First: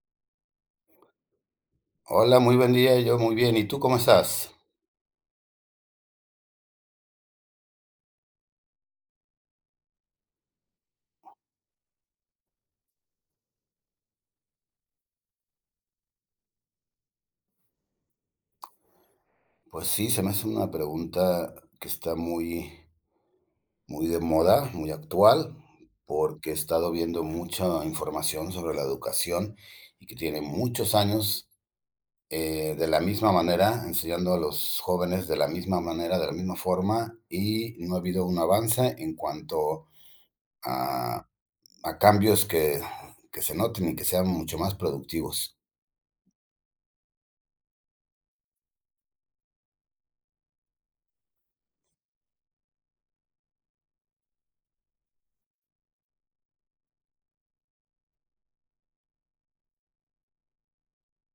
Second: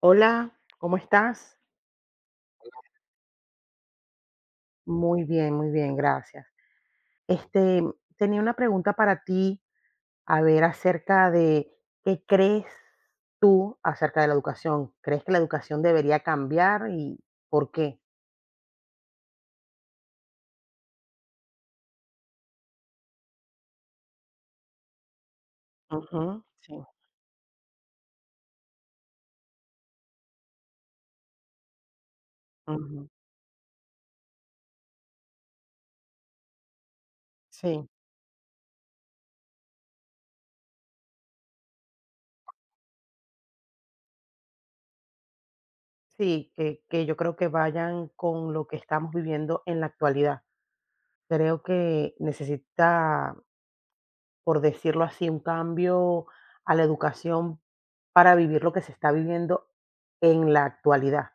Hola, ¿cómo estás? Hola, muy buen día, yo muy bien. ¿Y tú cómo estás? Muy bien, gracias. Este, tenía una pregunta para ti, a ver, acerca de qué crees tú acerca de la educación. ¿Crees que la educación debería cambiar y por qué? Pues sí, se me hace una pregunta que está muy, muy de moda, muy actual, Ujú, porque he sí, estado viendo mucha información sobre la educación y que tiene muchos años, de la ujú, misma manera, enseñando a los jóvenes de la misma manera, de la misma forma, y sí, no ha habido un avance en cuanto a, a cambios que se noten y que sean mucho más productivos. sí, que yo creo que vayan con lo que estamos viviendo en la actualidad. Creo que necesita, por decirlo así, un cambio a la educación para vivir lo que se está viviendo en la actualidad,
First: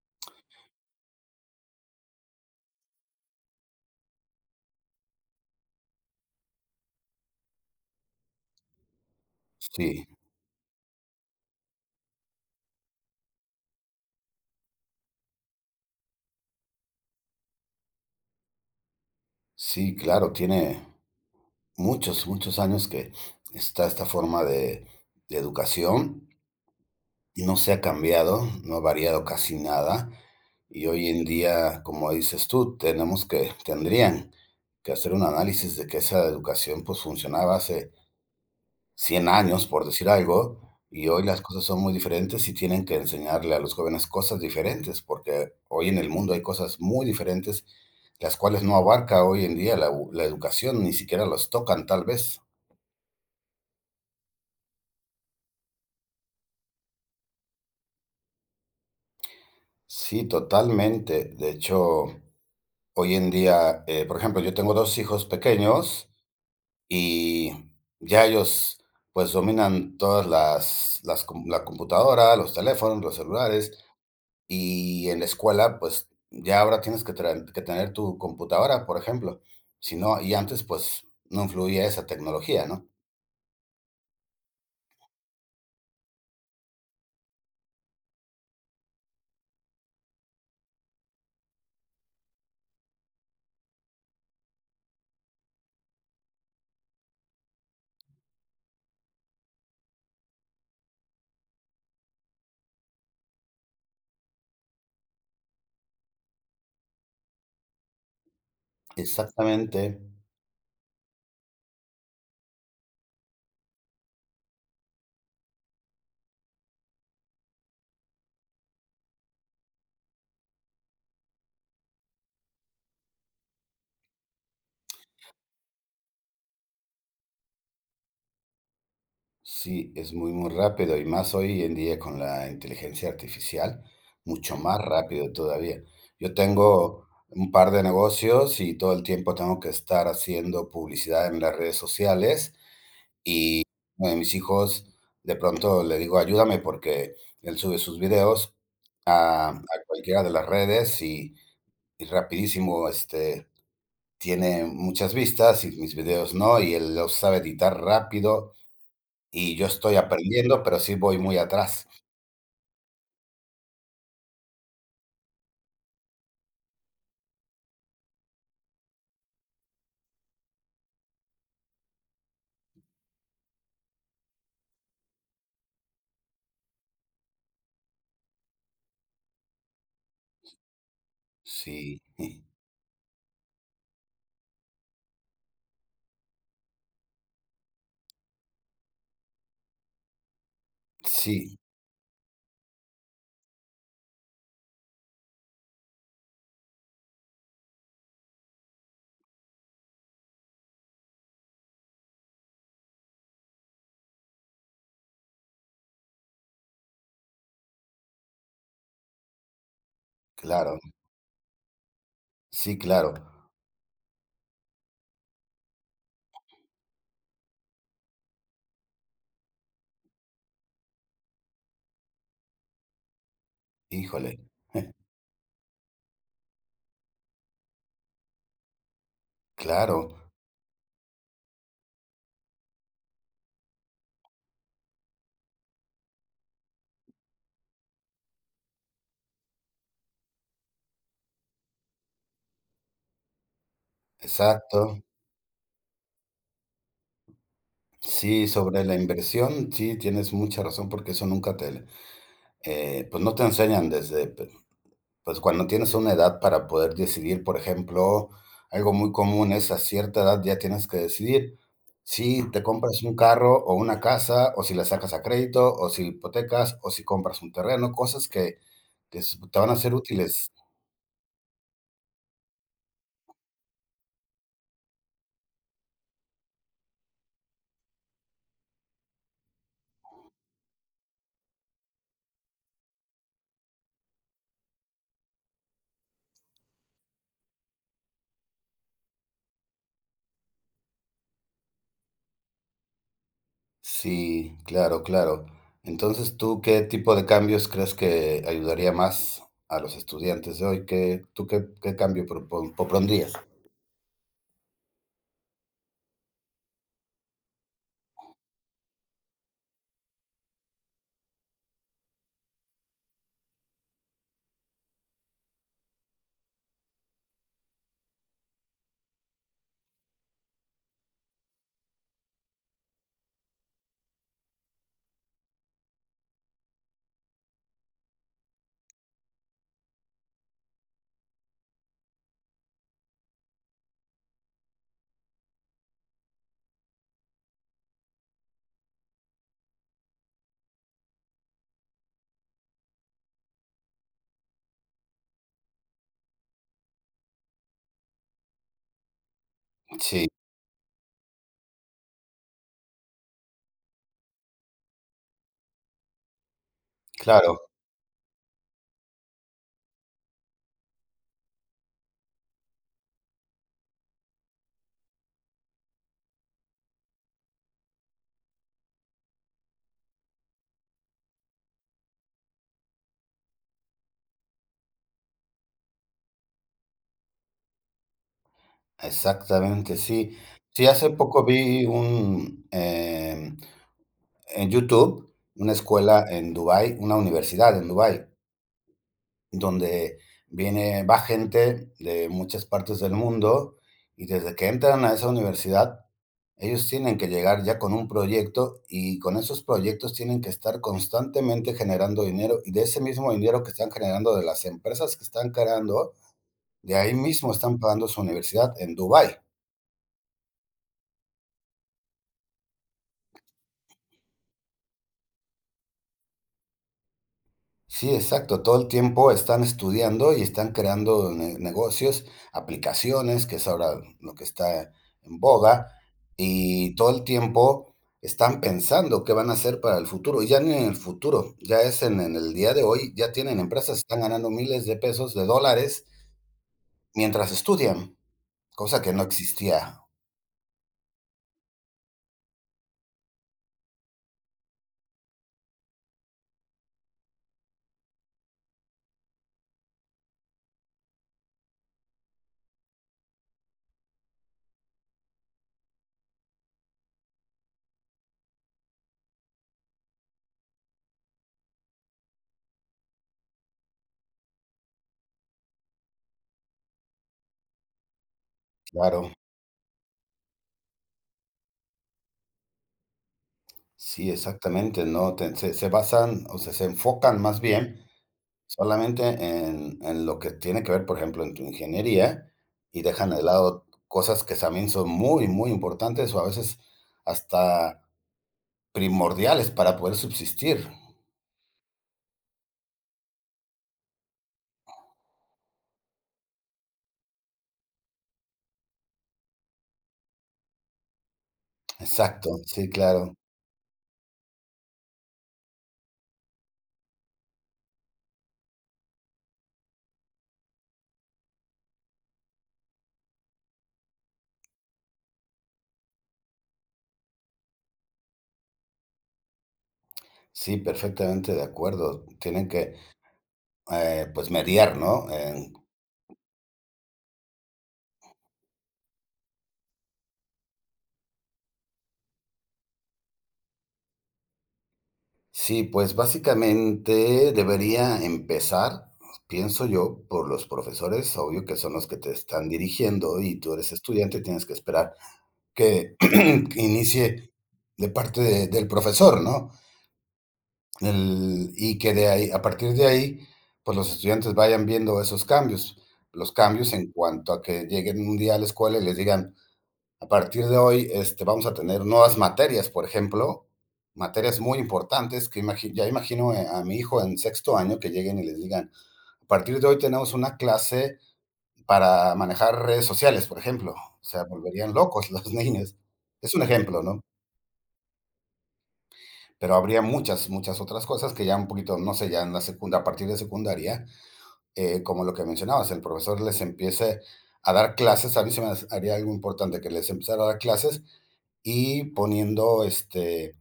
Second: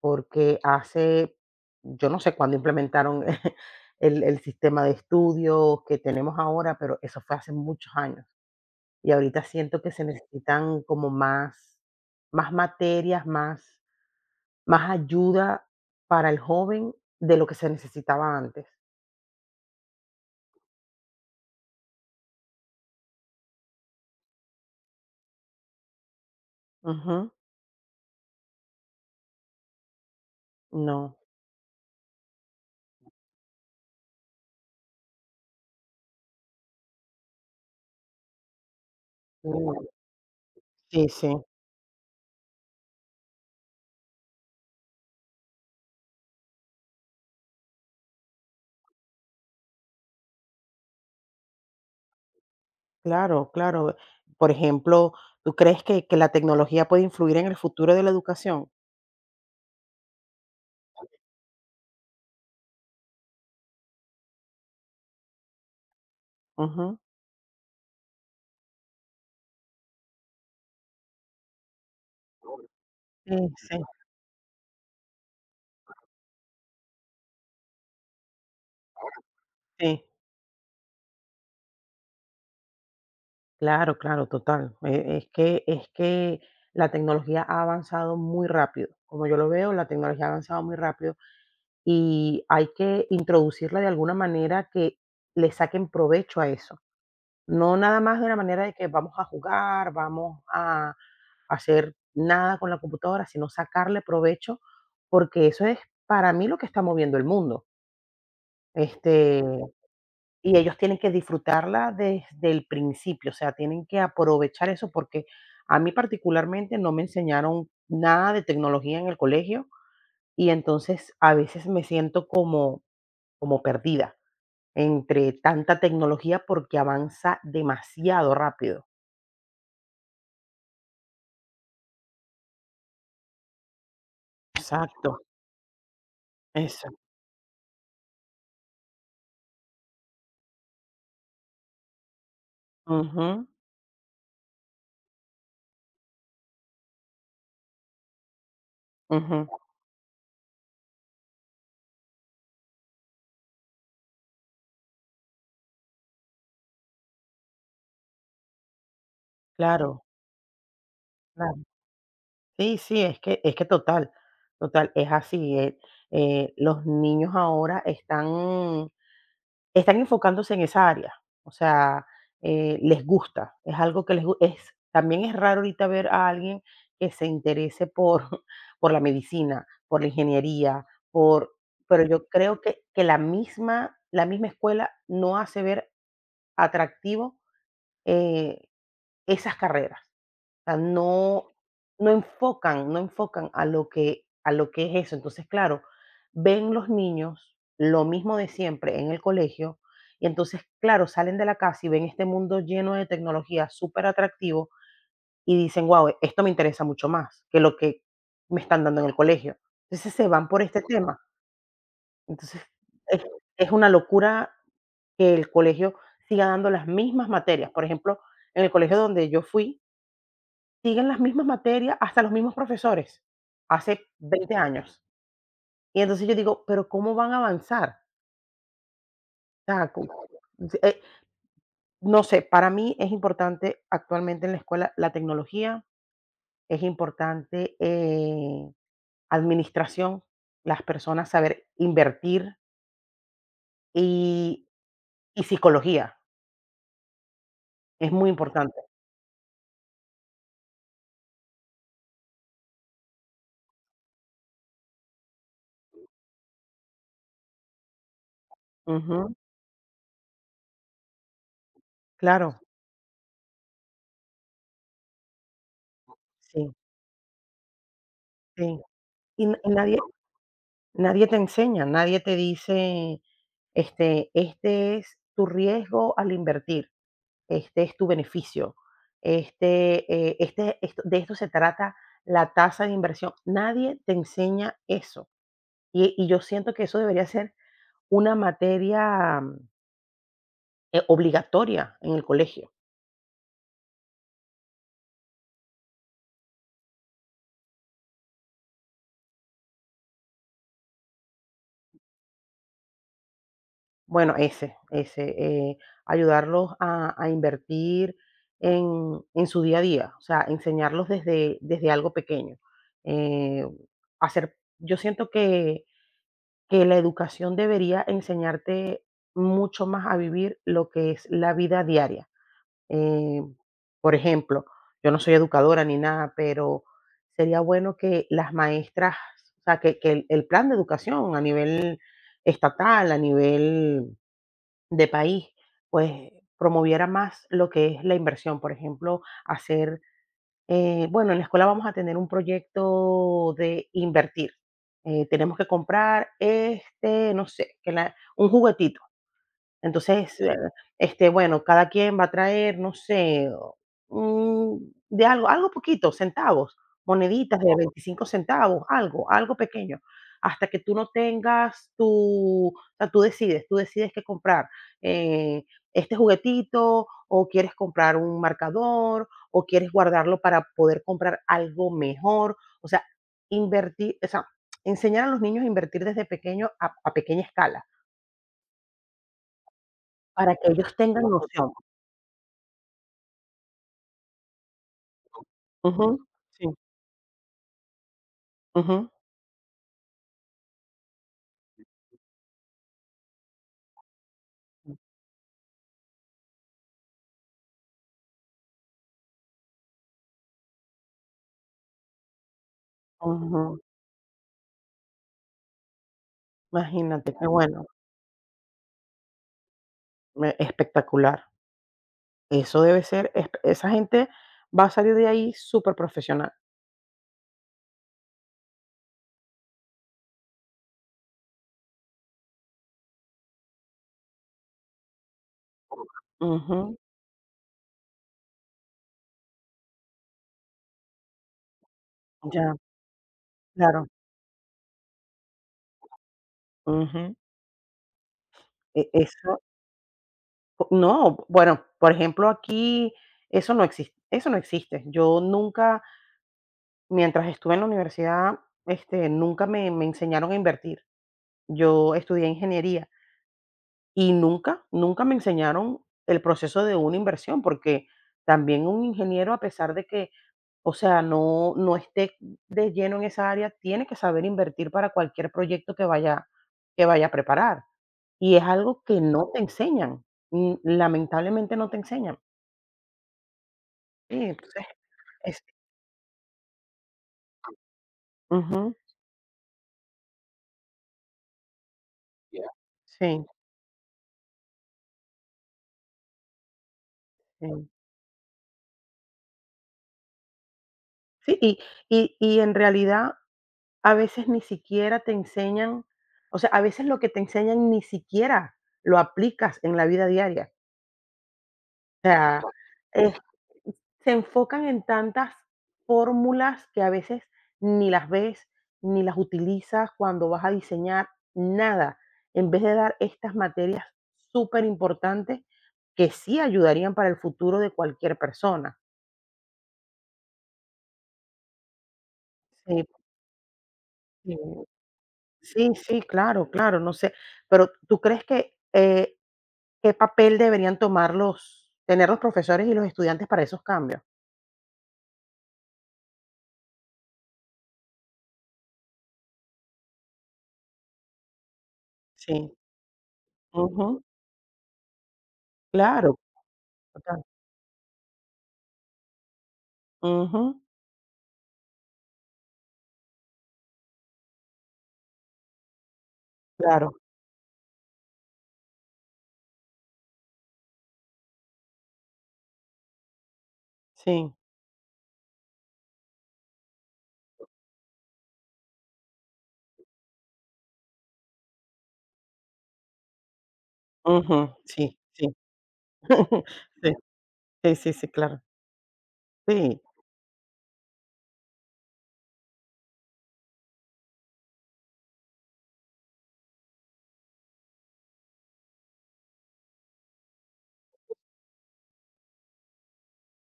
porque yo no sé cuándo implementaron el sistema de estudios que tenemos ahora, pero eso fue hace muchos años. Y ahorita siento que se Sí, necesitan como más materias, más ayuda para el joven de lo que se necesitaba antes. sí, claro, tiene muchos, muchos años que está esta forma de educación. Ujú, No se ha cambiado, no ha variado casi nada. Y hoy no. en día, como dices tú, tendrían que hacer un análisis de que esa educación pues funcionaba hace 100 años, No, por decir algo, sí, y hoy sí. las cosas son muy diferentes y tienen que enseñarle a los jóvenes cosas diferentes, porque hoy en el mundo hay cosas muy diferentes, las cuales no abarca hoy en día la educación, ni siquiera los tocan tal vez. Claro, claro. Por ejemplo, ¿tú crees que la tecnología puede influir en el futuro de la educación? Sí, totalmente. De hecho, hoy en día, por ejemplo, yo tengo dos hijos pequeños Ujú. y ya ellos pues dominan todas la computadora, los teléfonos, los Sí, celulares sí, y en la escuela pues ya ahora tienes que tener tu computadora, por ejemplo. Si sí. no, y antes pues no influía esa tecnología, ¿no? Claro, claro, total. Es que la tecnología ha avanzado muy rápido. Como yo lo veo, la tecnología ha avanzado muy rápido y hay que introducirla de alguna manera que le saquen provecho a eso. No nada más de una manera de que vamos a jugar, vamos a hacer nada con la computadora, sino sacarle provecho, porque eso es para mí lo que está moviendo el mundo. Este, Exactamente. y ellos tienen que disfrutarla desde el principio, o sea, tienen que aprovechar eso porque a mí particularmente no me enseñaron nada de tecnología en el colegio y entonces a veces me siento como, como perdida entre tanta tecnología porque avanza demasiado rápido. Sí, es muy, muy rápido y más hoy en día con la inteligencia artificial, mucho más Exacto. rápido todavía. Yo Eso, tengo un par de negocios y todo el tiempo tengo que estar haciendo publicidad en las redes sociales. ujú, Uno de mis hijos, de pronto le digo, ayúdame porque él sube sus videos ujú, a cualquiera de las redes y rapidísimo, tiene muchas vistas y mis videos no, y él los sabe editar rápido y yo estoy claro, aprendiendo, pero sí voy muy claro. atrás. Sí, sí, es que total, total, es así, los niños ahora están enfocándose en esa área, o sea, les gusta, es algo que les gu es también es raro ahorita ver a alguien que se interese por por la medicina, por la ingeniería, por Sí, pero yo creo que la misma escuela no hace ver atractivo, eh, esas carreras. Sea, no, sí, no enfocan a lo que es eso. Entonces, claro, ven los niños lo mismo de siempre en el colegio y entonces, claro, salen de la casa y ven este mundo lleno de tecnología súper atractivo y dicen, wow, esto me interesa mucho más que lo que me están dando en el colegio. Entonces se van por claro, este tema. Entonces, sí, claro. es, es una locura que el colegio siga dando las mismas materias. Por ejemplo, en el colegio donde yo fui, siguen las mismas materias, hasta los mismos profesores, hace Híjole, 20 años. Y entonces yo digo, pero ¿cómo van a avanzar? O sea, co claro, eh, no sé, para mí es importante actualmente en la escuela la tecnología, es importante, administración, las personas saber invertir y exacto. y psicología, es muy Sí, importante. sobre la inversión, sí, tienes mucha razón porque eso nunca pues no te enseñan pues cuando tienes una edad para poder decidir, por ejemplo, algo muy Ujú, común es a cierta edad ya tienes que decidir si claro, te compras un carro o una casa, o si la sacas a crédito, o si sí, hipotecas, o si compras un terreno, cosas que, sí. que s- Y te n- y van a ser nadie útiles. Nadie te enseña, nadie te dice, este es tu riesgo al invertir, este es tu beneficio, este, de esto se trata la tasa de inversión. Nadie te enseña eso. Y yo siento que eso debería ser una materia obligatoria en el colegio. Sí, claro, claro. Entonces, ¿tú qué tipo de cambios crees que ayudaría más a los estudiantes de hoy? ¿Qué, tú qué, qué cambio propondrías? Bueno, ayudarlos a invertir en su día a día, o sea, enseñarlos desde algo pequeño. Eh, hacer Yo siento que la educación debería enseñarte mucho más a vivir lo que es la vida diaria. Eh, por ejemplo, yo no soy educadora ni nada, pero sería bueno que las maestras, o sea, que el plan de educación a nivel estatal, a nivel de país, pues promoviera más lo que es la inversión. Por ejemplo, bueno, en la escuela vamos a tener un proyecto de invertir. Tenemos que comprar este, no sé, un juguetito Sí, entonces, bueno, cada quien va a traer, no sé, mm, de algo, algo poquito, centavos, moneditas claro, de 25 centavos, algo, algo pequeño, hasta que tú no tengas tu, o sea, tú decides qué comprar, eh, este juguetito o quieres comprar un marcador o quieres guardarlo para poder comprar algo mejor, o sea, invertir, o sea, enseñar a los niños a invertir desde pequeño a pequeña escala exactamente, sí. para que Sí, ellos hace tengan poco noción. vi en YouTube una Ujú, escuela en sí, Dubái, una universidad en Dubái, ujú, donde viene va gente de muchas partes del mundo, y desde que entran a esa universidad, ellos tienen que llegar ya con un proyecto, y con esos proyectos tienen que estar constantemente generando dinero, y de ese mismo dinero que ujú. están generando de las empresas que están creando, de ahí Imagínate, qué mismo están bueno, pagando su universidad en Dubái. me espectacular. Eso debe ser espe esa gente va a salir de ahí súper profesional. Sí, exacto. Todo el tiempo están estudiando y están creando negocios, aplicaciones, que es ahora lo que está en boga, Ujú, y todo el tiempo están pensando qué van a hacer para el futuro. Y ya ni en el futuro, ya es en el día ya, de hoy, ya tienen empresas, claro, están ganando miles de pesos, de dólares, ujú. mientras estudian, E cosa que no eso existía. no, bueno, por ejemplo, aquí eso no existe. Yo nunca, mientras estuve en la universidad, este, nunca me enseñaron a invertir. Yo estudié ingeniería. Y nunca, nunca me enseñaron el proceso de una inversión, porque también un ingeniero, a pesar de que, o sea, no esté de lleno en esa área, tiene que saber invertir para cualquier proyecto que vaya a preparar. Y es algo que Claro, no te enseñan. Lamentablemente no te enseñan. sí, Sí, entonces, exactamente, ¿no? Te- es, se, se basan, o sea, se enfocan más bien ujú, solamente en lo que tiene que ver, por ejemplo, en tu ingeniería, y dejan de sí, lado cosas que también son muy, muy importantes o a veces sí. hasta primordiales para poder subsistir. Sí, y en realidad, a veces ni siquiera te enseñan, o sea, a veces lo que te enseñan ni siquiera lo aplicas en la vida diaria. O Exacto, sea, sí, eh, claro. se enfocan en tantas fórmulas que a veces ni las ves, ni las utilizas cuando vas a diseñar, nada, en vez de dar estas materias súper importantes que sí ayudarían para el futuro de cualquier persona. Sí, perfectamente de acuerdo. Tienen que, Sí. Pues, Sí, mediar, ¿no? Sí, sí, claro, claro, no sé, pero ¿tú crees que, qué papel deberían tomar los tener los profesores y los estudiantes para esos cambios? Sí, pues, básicamente debería empezar, pienso yo, por los profesores, obvio que son los que te están Sí, dirigiendo y tú eres ujú, estudiante, tienes que esperar que claro, que total, inicie de parte del profesor, ¿no? ujú, Y que de ahí, a partir de ahí, pues los estudiantes vayan viendo esos cambios, los cambios claro, en cuanto a que lleguen un día a la escuela y les digan, a partir de hoy, vamos a tener nuevas materias, por ejemplo, sí, materias muy importantes que ya imagino a mi hijo en sexto año que lleguen y les digan, a partir de hoy tenemos una clase para manejar redes sociales, por ejemplo. O sea, ujú, volverían sí, locos sí, los niños. Es un ejemplo, sí, ¿no? sí, sí, sí, claro, Pero sí, habría muchas, muchas otras cosas que ya un poquito, no sé, a partir de secundaria, como lo que mencionabas, el profesor les empiece a dar clases, a mí se me haría algo importante que les empezara a dar clases y poniendo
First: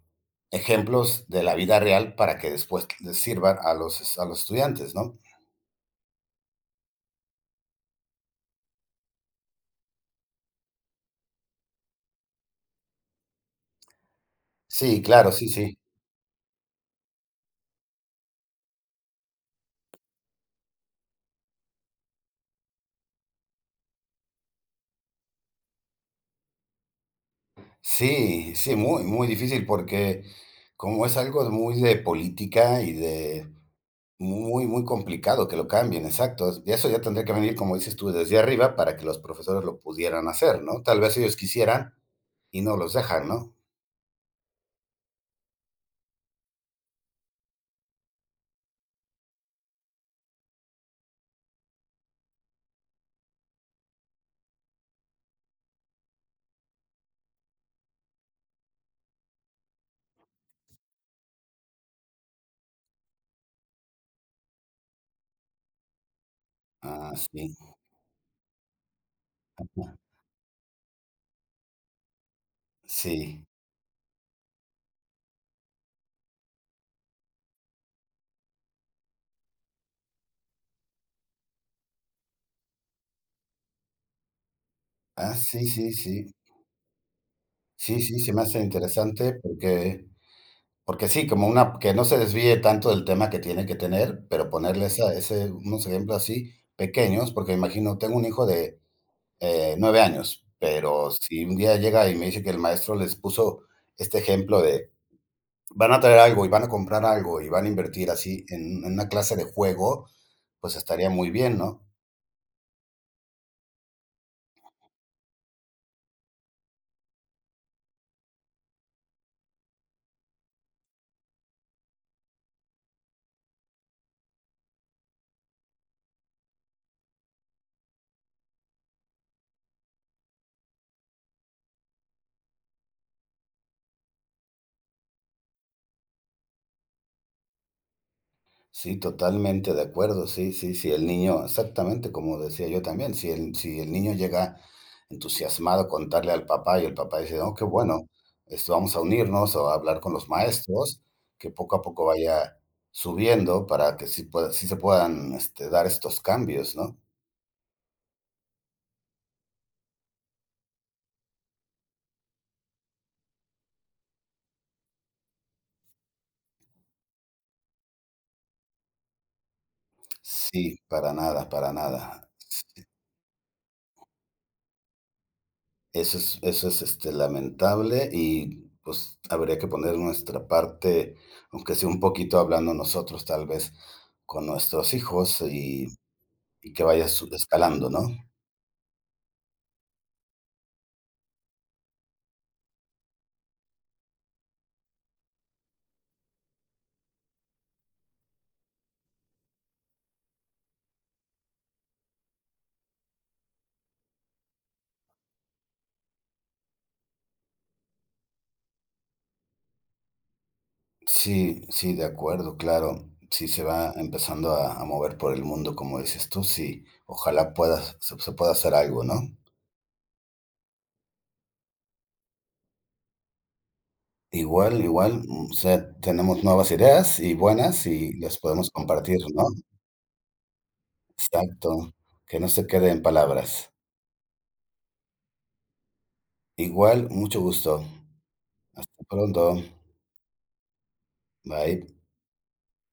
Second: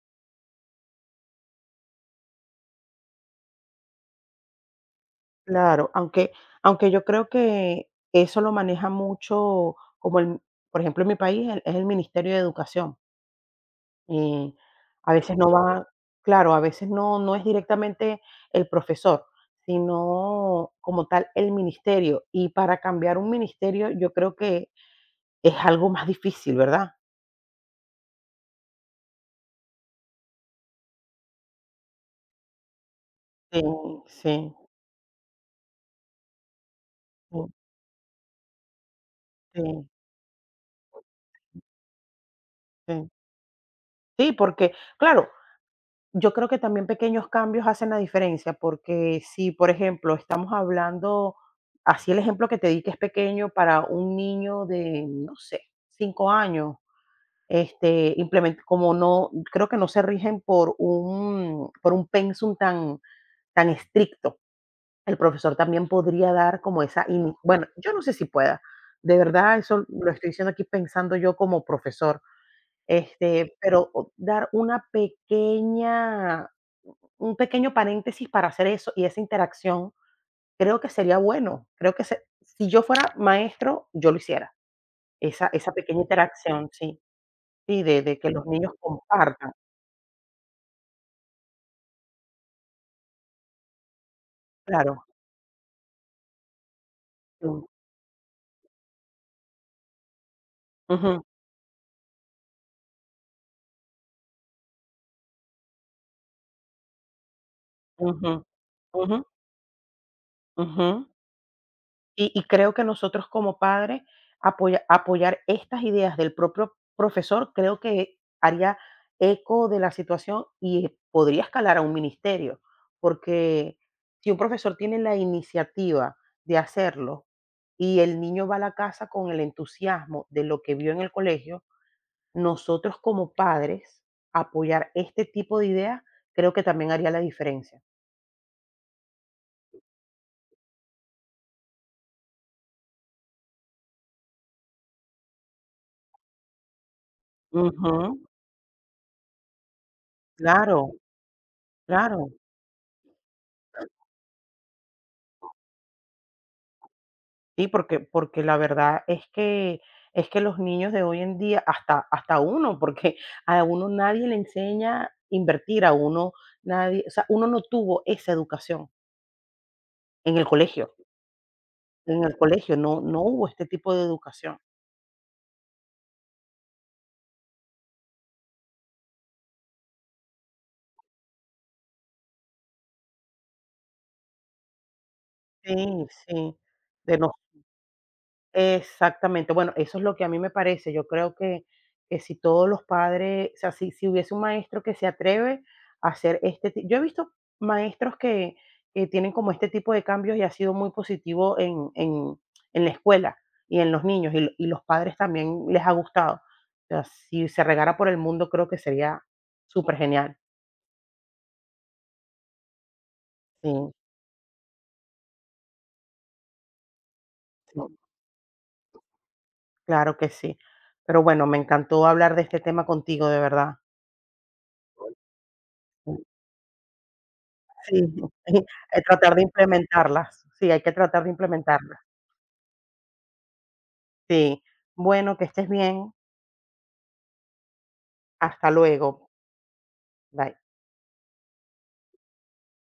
ejemplos de la vida real para que después les sirvan a los estudiantes, ¿no? claro, aunque yo creo que eso lo maneja mucho como el, por ejemplo, en mi país, el es el Ministerio de Educación. Y Sí, a claro, veces sí, no sí. va, claro, a veces no es directamente el profesor, sino como tal el ministerio. Y para cambiar un ministerio, yo creo que es algo más difícil, ¿verdad? Sí, sí, muy, muy difícil porque como es algo de muy de política y de Sí, sí, muy, muy complicado que lo cambien, exacto. Eso ya tendría que sí, venir, como dices tú, desde arriba para que los sí, profesores lo pudieran hacer, ¿no? Tal vez ellos quisieran y no los sí. dejan, ¿no? Sí, porque, claro, yo creo que también pequeños cambios hacen la diferencia, porque si, por ejemplo, estamos hablando, así el ejemplo que te di que es pequeño para un niño de, no sé, 5 años. Este, implemen Como no creo que no se rigen por un pensum tan estricto. El profesor también podría dar como esa Ah, ini sí. bueno, yo no sé si pueda. De verdad, eso lo estoy diciendo aquí pensando yo como profesor, Sí. este, pero o dar una pequeña un pequeño paréntesis para hacer eso y esa interacción, creo que sería bueno. Creo que se si yo fuera maestro, yo lo hiciera. Ah, Esa sí, esa sí, pequeña sí. interacción, sí, sí, Sí, de sí, que se me los hace niños interesante compartan. porque, porque sí, como una, que no se desvíe tanto del tema que tiene que tener, pero ponerle Claro, esa, ese, unos ejemplos así pequeños, porque mm, imagino, tengo un hijo de 9 años, pero ujú, si un día llega y me dice que el maestro les puso este ejemplo de van a traer algo y van a comprar algo y van a invertir ujú, así en una ujú, clase de juego, pues ujú. estaría muy bien, ¿no? Y creo que nosotros como padres apoyar estas ideas del propio profesor, creo que haría eco de la situación y podría escalar a un ministerio, porque si un profesor tiene la iniciativa de hacerlo y el niño va a la casa con el entusiasmo de lo que vio en el colegio, nosotros como padres apoyar este tipo de ideas creo que también haría la diferencia. Sí, totalmente de acuerdo. Sí, sí, sí, el niño exactamente, como decía yo también, si el niño llega entusiasmado a contarle al papá y el papá dice: "Oh, qué Ujú, bueno, esto vamos a unirnos o a hablar con los claro, maestros", que poco a poco claro. vaya subiendo para que sí se puedan, dar estos cambios, ¿no? Sí, porque la verdad es que los niños de hoy en día, hasta uno, porque a uno nadie le enseña a invertir, a uno nadie, o sea, uno no tuvo esa educación en el Sí, colegio. para nada, para nada. En el colegio no hubo este tipo de educación. Eso es, lamentable y, pues, habría que poner nuestra parte, aunque sea un poquito hablando nosotros, tal vez, con nuestros hijos Sí, sí, y que vaya de su no escalando, ¿no? exactamente. Bueno, eso es lo que a mí me parece. Yo creo que si, todos los padres, o sea, si hubiese un maestro que se atreve a hacer este tipo, yo he visto maestros que tienen como este tipo de cambios y ha sido muy positivo en la escuela y en los niños y, y los padres también les ha gustado. O sea, si se regara por el mundo, creo que sería súper genial. Sí, sí, de acuerdo, claro. Si se Sí, va empezando a mover por el mundo, como dices tú, sí, ojalá sí, puedas se se pueda hacer algo, ¿no? claro que sí. Pero bueno, me encantó hablar de este tema contigo, de verdad. Igual, igual, o sea, tenemos nuevas ideas y buenas Sí, y las podemos compartir, tratar de ¿no? implementarlas. Sí, hay que tratar de Exacto, implementarlas. que no se quede en palabras. Sí. Bueno, que estés bien. Igual, mucho gusto. Hasta Hasta luego. pronto. Bye. Bye.